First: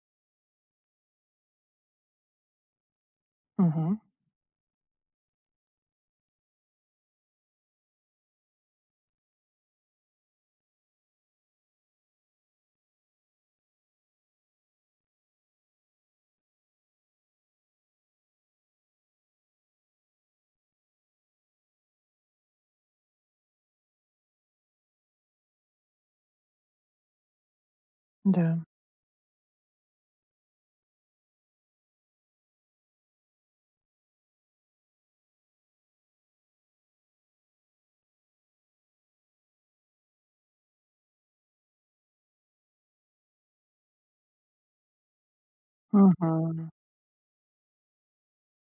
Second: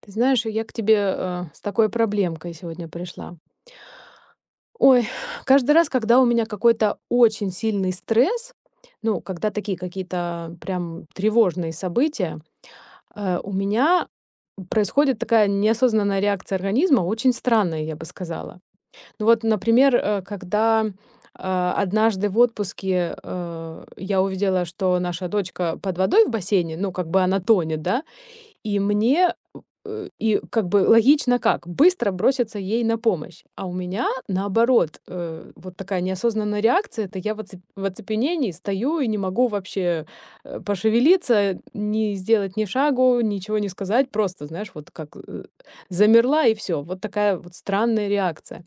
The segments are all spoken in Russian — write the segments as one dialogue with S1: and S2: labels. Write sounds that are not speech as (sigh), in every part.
S1: Ты знаешь, я к тебе с такой проблемкой сегодня пришла.
S2: Мгм.
S1: Ой, (sighs) каждый раз, когда у меня какой-то очень сильный стресс, ну, когда такие какие-то прям тревожные события, у меня происходит такая неосознанная реакция организма, очень странная, я бы сказала. Ну вот, например, однажды в отпуске я увидела, что наша дочка под водой в бассейне, ну, как бы она тонет, да,
S2: Да.
S1: и мне, и как бы логично как? Быстро броситься ей на помощь. А у меня наоборот, вот такая неосознанная реакция, это я в оцепенении стою и не могу вообще пошевелиться, не сделать ни шагу, ничего не сказать, просто, знаешь, вот как, замерла и
S2: Мгм.
S1: все. Вот такая вот странная реакция.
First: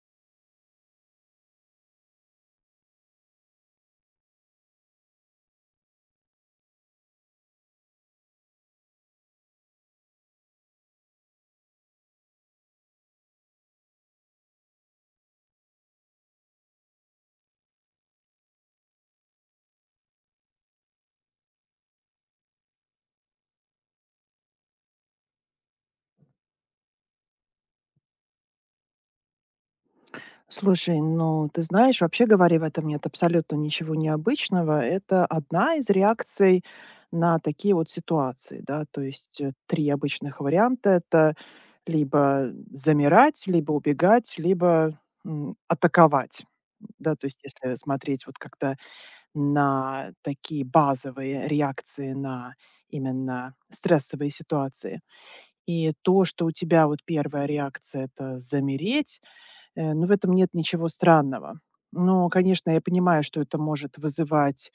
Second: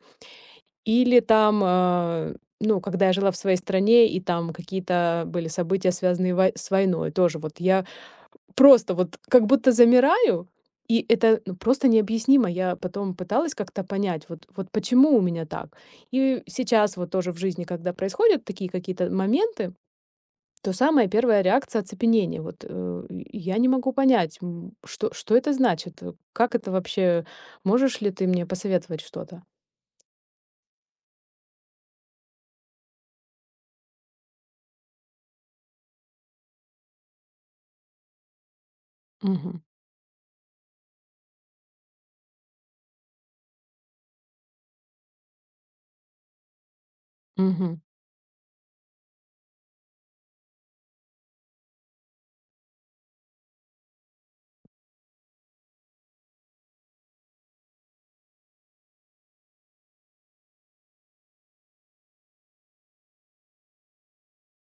S1: Или там, ну, когда я жила в своей стране, и там какие-то были события, связанные с войной, тоже вот я просто вот как будто замираю, и это, ну, просто необъяснимо. Я потом пыталась как-то понять, вот почему у меня так. И сейчас вот тоже в жизни, когда происходят такие какие-то моменты, то самая первая реакция оцепенение. Вот, и я не могу понять, что, это значит, как это вообще, можешь ли ты мне посоветовать что-то?
S2: Слушай, ну, ты знаешь, вообще говоря, в этом нет абсолютно ничего необычного. Это одна из реакций на такие вот ситуации, да. То есть,
S1: Мгм.
S2: 3 обычных варианта — это либо замирать, либо убегать, либо, атаковать. Да, то есть если
S1: Мгм.
S2: смотреть вот как-то на такие базовые реакции на именно стрессовые ситуации. И то, что у тебя вот первая реакция — это замереть, ну, в этом нет ничего странного. Но, конечно, я понимаю, что это может вызывать,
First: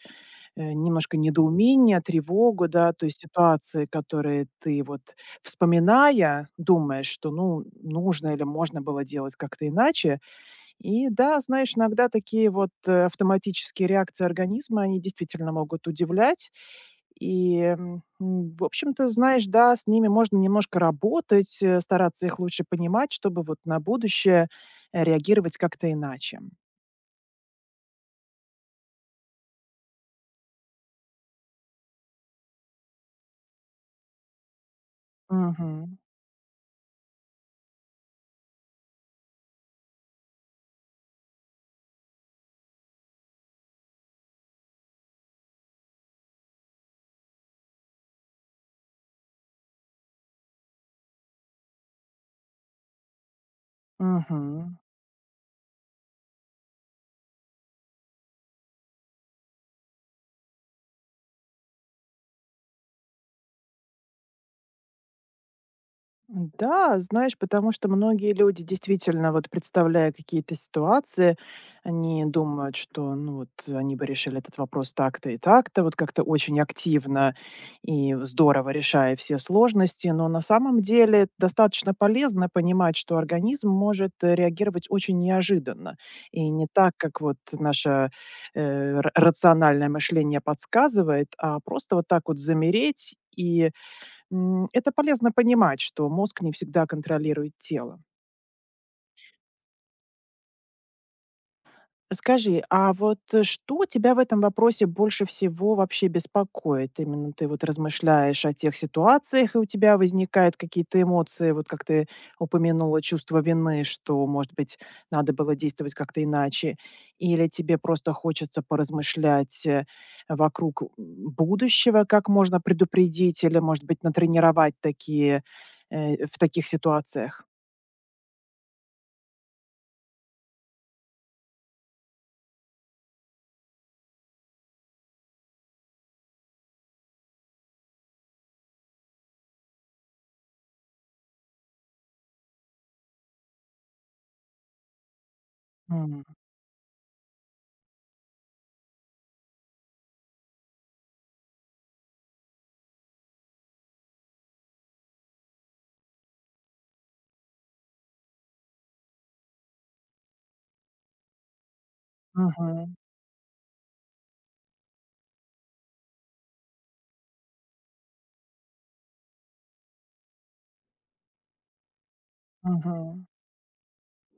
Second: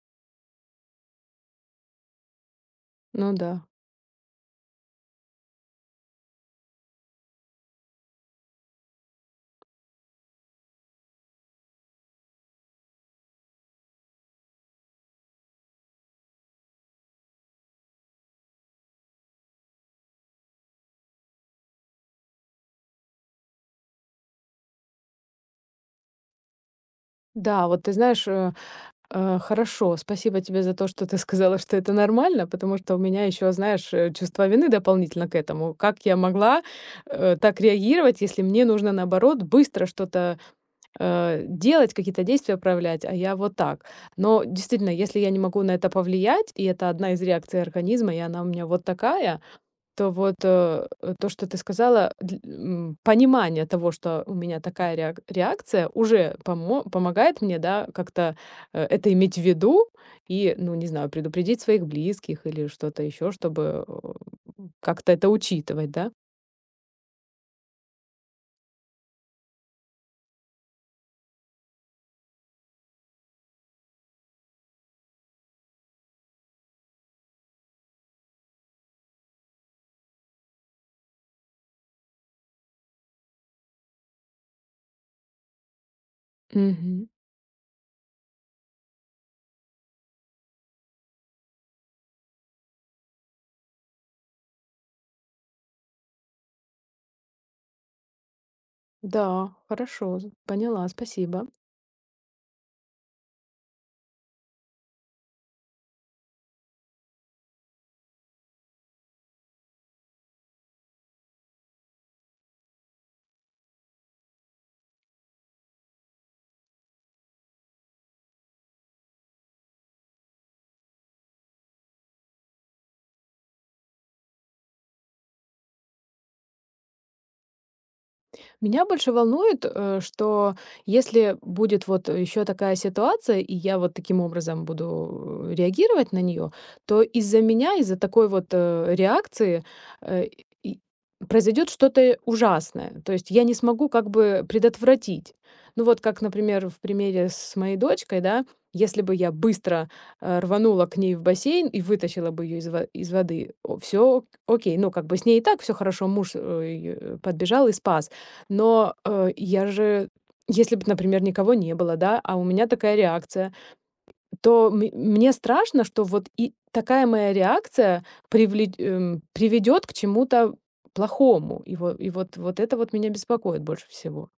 S2: немножко недоумение, тревогу, да, то есть
S1: Ну да.
S2: ситуации, которые ты вот, вспоминая, думаешь, что, ну, нужно или можно было делать как-то иначе. И да, знаешь, иногда такие вот, автоматические реакции организма, они действительно могут удивлять. И, в общем-то, знаешь, да, с ними можно немножко работать, стараться их лучше понимать, чтобы вот на будущее, реагировать как-то иначе.
S1: Да, вот ты знаешь, хорошо, спасибо тебе за то, что ты сказала, что это нормально, потому что у меня еще, знаешь, чувство вины дополнительно к этому.
S2: Мгм.
S1: Как я могла так реагировать, если мне нужно, наоборот, быстро что-то делать, какие-то действия проявлять, а я вот так. Но действительно, если я не могу на это повлиять, и это одна из реакций организма, и она у меня вот такая, то то, что ты сказала, понимание того, что у меня такая реакция, уже помогает мне, да, как-то, это иметь в виду и, ну, не знаю, предупредить своих близких или что-то еще, чтобы, как-то это учитывать, да?
S2: Да, знаешь, потому что многие люди действительно, вот представляя какие-то ситуации, они думают, что ну вот они бы решили этот вопрос так-то и так-то, вот как-то очень активно и здорово решая все сложности, но на самом деле достаточно полезно понимать, что организм может реагировать очень неожиданно и не так,
S1: Мгм.
S2: как вот наше рациональное мышление подсказывает, а просто вот так вот замереть и это полезно понимать, что мозг не всегда контролирует тело.
S1: Да, хорошо, з поняла, спасибо.
S2: Скажи, а вот что тебя в этом вопросе больше всего вообще беспокоит? Именно ты вот размышляешь о тех ситуациях, и у тебя возникают какие-то эмоции, вот как ты упомянула, чувство вины, что, может быть, надо было действовать как-то иначе, или тебе просто хочется поразмышлять вокруг будущего, как можно предупредить или, может быть, натренировать такие в таких ситуациях?
S1: Меня больше волнует, что если будет вот еще такая ситуация, и я вот таким образом буду реагировать на нее, то из-за меня, из-за такой вот реакции э, и- произойдет что-то ужасное. То есть я не смогу как бы предотвратить. Ну вот как, например, в примере с моей дочкой, да, если бы я быстро рванула к ней в бассейн и вытащила бы ее из воды, все окей, ну как бы с ней и так все хорошо, муж её подбежал и спас. Но, я же если бы, например, никого не было, да, а у меня
S2: Мгм,
S1: такая реакция, то мне страшно, что вот и такая моя реакция приведет к чему-то плохому. И вот это вот меня
S2: мгм.
S1: беспокоит больше всего.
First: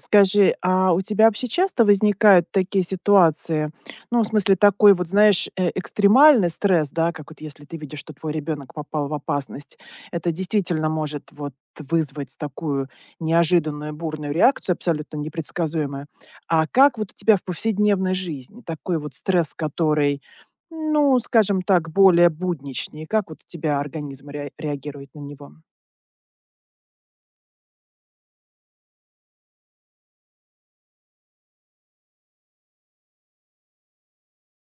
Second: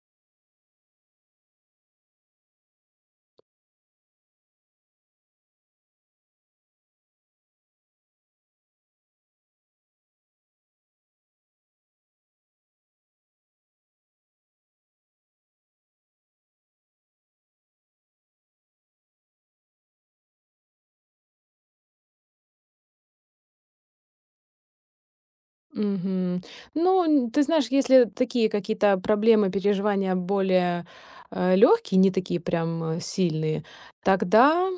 S2: Скажи, а у тебя вообще часто возникают такие ситуации? Ну, в смысле, такой вот, знаешь, экстремальный стресс, да, как вот если ты видишь, что твой ребенок попал в опасность, это действительно может вот вызвать такую неожиданную бурную реакцию, абсолютно непредсказуемую. А как вот у тебя в повседневной жизни такой вот стресс, который, ну, скажем так, более будничный, как вот у тебя организм реагирует на него?
S1: Мгм. Ну, н ты знаешь, если такие какие-то проблемы, переживания более, легкие, не такие прям, сильные, тогда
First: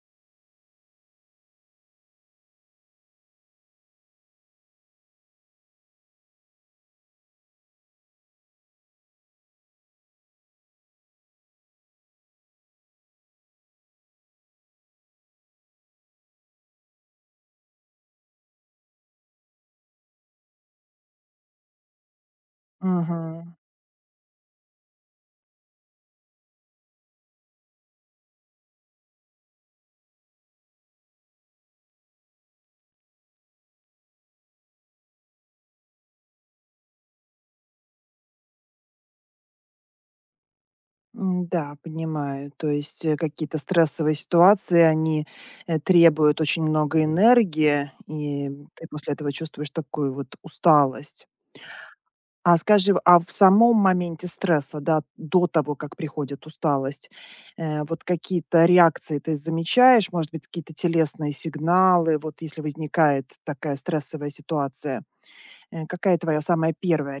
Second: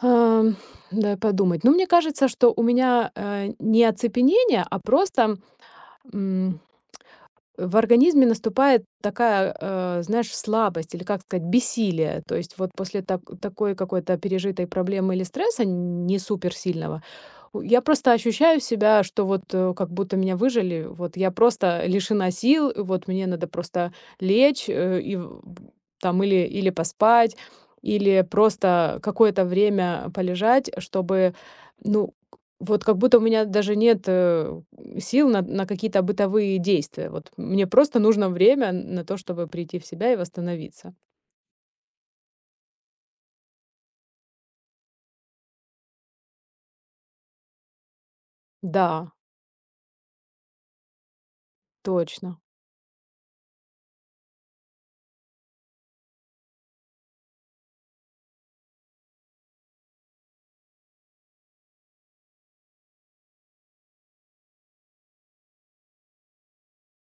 S1: Ам, дай подумать. Ну, мне кажется, что у меня, не оцепенение, а просто, м, в организме наступает такая, знаешь, слабость или, как сказать, бессилие. То есть вот после такой какой-то пережитой проблемы или стресса не супер сильного я просто ощущаю себя, что вот, как будто меня выжили. Вот я просто лишена сил, и вот мне надо просто лечь, э, и в там или или поспать, или просто какое-то время полежать, чтобы, ну, вот как будто у меня даже нет, сил на какие-то бытовые действия. Вот мне просто нужно время на то, чтобы прийти в себя и восстановиться.
S2: М, да, понимаю. То есть какие-то стрессовые ситуации, они требуют очень много энергии, и
S1: Да,
S2: ты после этого чувствуешь такую вот усталость.
S1: точно.
S2: А скажи, а в самом моменте стресса, да, до того, как приходит усталость, вот какие-то реакции ты замечаешь, может быть, какие-то телесные сигналы, вот если возникает такая стрессовая ситуация, какая твоя самая первая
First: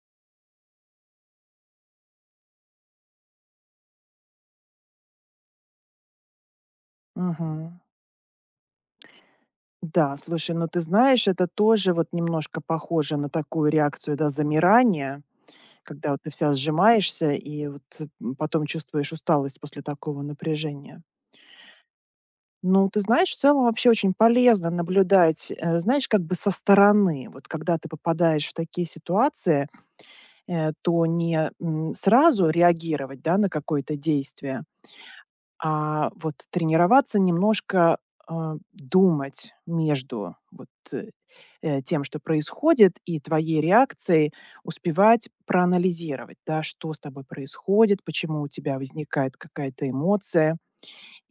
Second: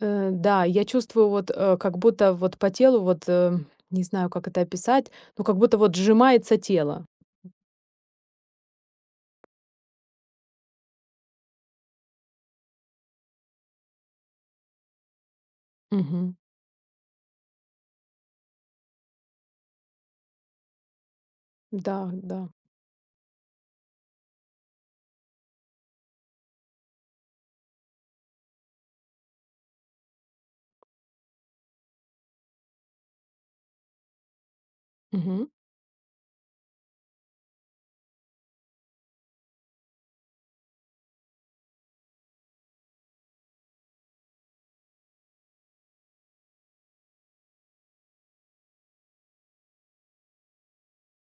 S1: Да, я чувствую вот, как будто вот по телу вот, не знаю, как это описать, но как будто вот сжимается тело.
S2: реакция? Да, слушай, ну ты знаешь, это тоже вот немножко похоже на такую реакцию, да, замирания, когда вот ты
S1: Мгм.
S2: вся сжимаешься и вот потом чувствуешь усталость после такого напряжения.
S1: Да, да.
S2: Ну, ты знаешь, в целом вообще очень полезно наблюдать, знаешь, как бы со стороны. Вот когда ты попадаешь в такие ситуации, то не сразу реагировать, да, на какое-то действие,
S1: Мгм.
S2: а вот тренироваться немножко, а думать между вот, тем, что происходит, и твоей реакцией, успевать проанализировать, да, что с тобой происходит, почему у тебя возникает какая-то эмоция.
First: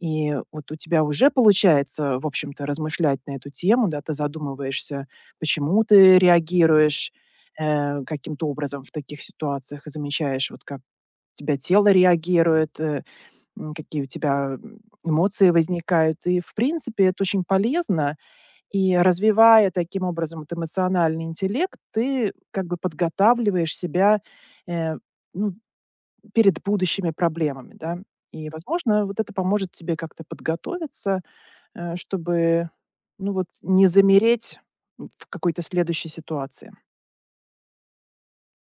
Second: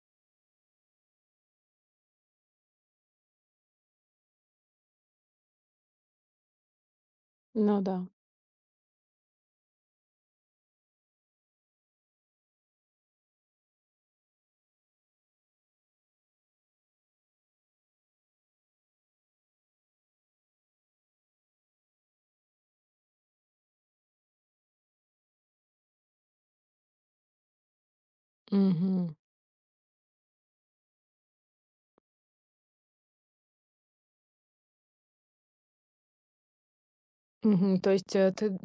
S2: И вот у тебя уже получается, в общем-то, размышлять на эту тему, да, ты задумываешься, почему ты реагируешь,
S1: Ну да.
S2: каким-то образом в таких ситуациях и замечаешь, вот как тебя тело реагирует, какие у тебя, эмоции возникают. И, в принципе, это очень полезно. И развивая таким образом вот эмоциональный интеллект, ты как бы подготавливаешь себя, э, ну, перед будущими проблемами, да. И, возможно,
S1: Мгм.
S2: вот это поможет тебе как-то подготовиться, чтобы, ну, вот не замереть в какой-то следующей ситуации.
S1: Мгм. То есть,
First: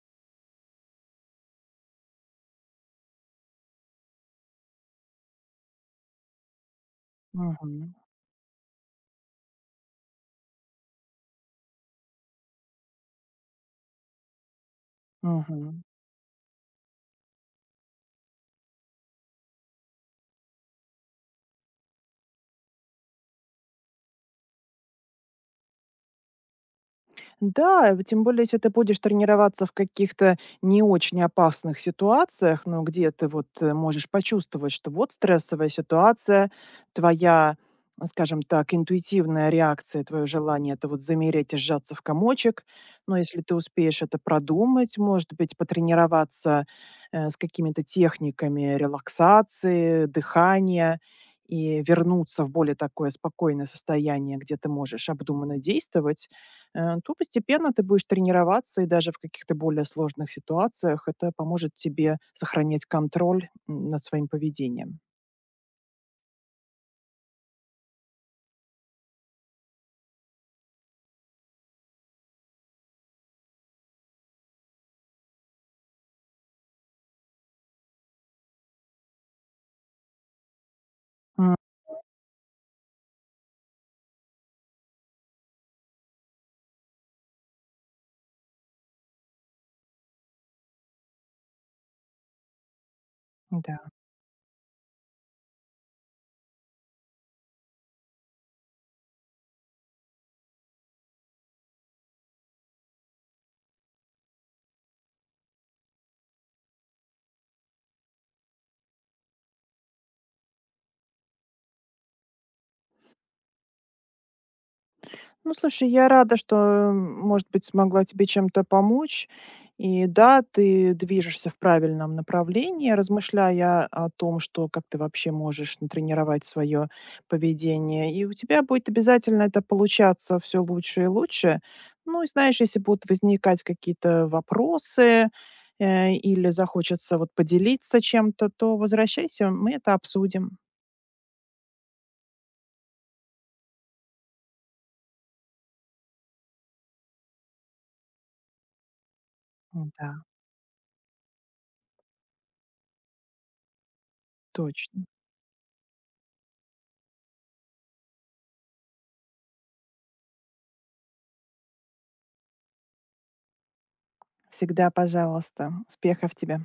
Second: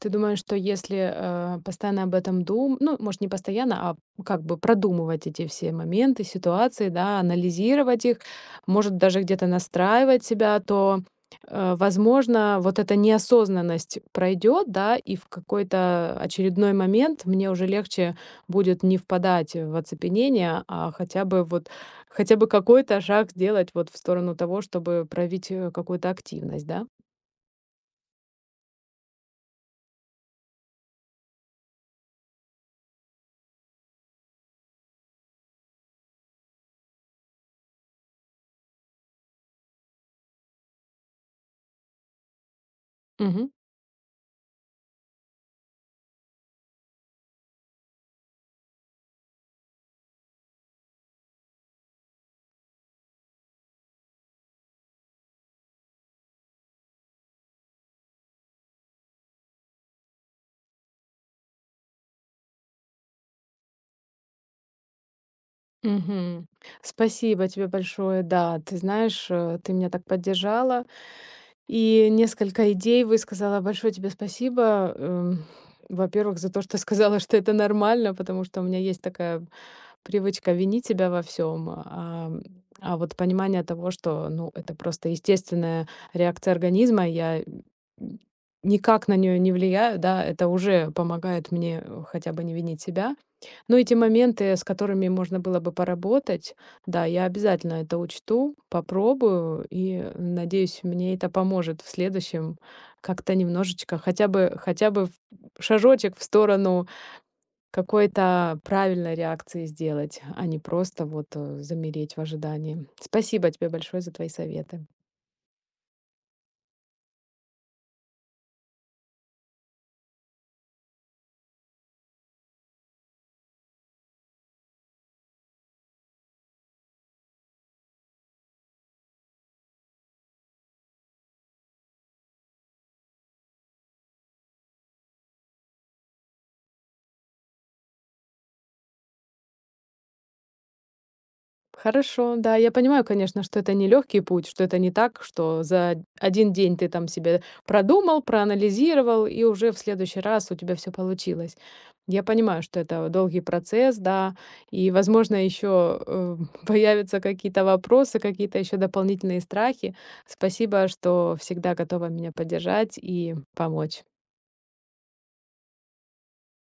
S1: ты думаешь, что если, постоянно об этом дум ну, может, не постоянно, а как бы продумывать эти все моменты, ситуации, да,
S2: Мгм.
S1: анализировать их, может, даже где-то настраивать себя, то, возможно, вот эта неосознанность пройдет, да, и в
S2: Мгм.
S1: какой-то очередной момент мне уже легче будет не впадать в оцепенение, а хотя бы какой-то шаг сделать вот в сторону того, чтобы проявить, какую-то активность, да?
S2: Да, и тем более, если ты будешь тренироваться в каких-то не очень опасных ситуациях, но где ты вот можешь почувствовать, что вот стрессовая ситуация, твоя, скажем так, интуитивная реакция, твое желание это вот замереть и сжаться в комочек. Но если
S1: Мгм.
S2: ты успеешь это продумать, может быть, потренироваться с какими-то техниками релаксации, дыхания и вернуться в более такое спокойное состояние, где ты можешь обдуманно действовать, то постепенно ты будешь тренироваться, и даже в каких-то более сложных ситуациях это поможет тебе сохранять контроль над своим поведением.
S1: Мгм. Спасибо тебе большое. Да, ты знаешь, ты меня так поддержала и несколько идей высказала. Большое тебе спасибо. Во-первых, за то, что (laughs) сказала, что это нормально, потому что у меня есть такая привычка винить себя во
S2: М,
S1: всем, а вот понимание того, что, ну, это просто естественная реакция организма, я м, никак на нее не влияю, да, это уже помогает мне хотя бы не винить себя. Ну,
S2: да.
S1: эти моменты, с которыми можно было бы поработать, да, я обязательно это учту, попробую и, надеюсь, мне это поможет в следующем как-то немножечко, хотя бы в шажочек в сторону какой-то правильной реакции сделать, а не просто вот, замереть в ожидании. Спасибо тебе большое за твои советы.
S2: Ну, слушай, я рада, что, может быть, смогла тебе чем-то помочь. И да, ты движешься в правильном направлении, размышляя о том, что как ты вообще можешь натренировать свое поведение. И у тебя будет обязательно это получаться все лучше и лучше. Ну, и знаешь, если будут возникать какие-то вопросы или захочется вот поделиться чем-то, то возвращайся, мы это обсудим.
S1: Хорошо, да, я понимаю, конечно, что это не легкий путь, что это не так, что за один день ты там себе продумал, проанализировал, и уже в
S2: Да,
S1: следующий раз у тебя все получилось. Я понимаю, что это долгий процесс, да, и,
S2: точно.
S1: возможно, еще (laughs) появятся какие-то вопросы, какие-то еще дополнительные страхи. Спасибо, что всегда готова меня поддержать и помочь.
S2: Всегда, пожалуйста. Успехов тебе.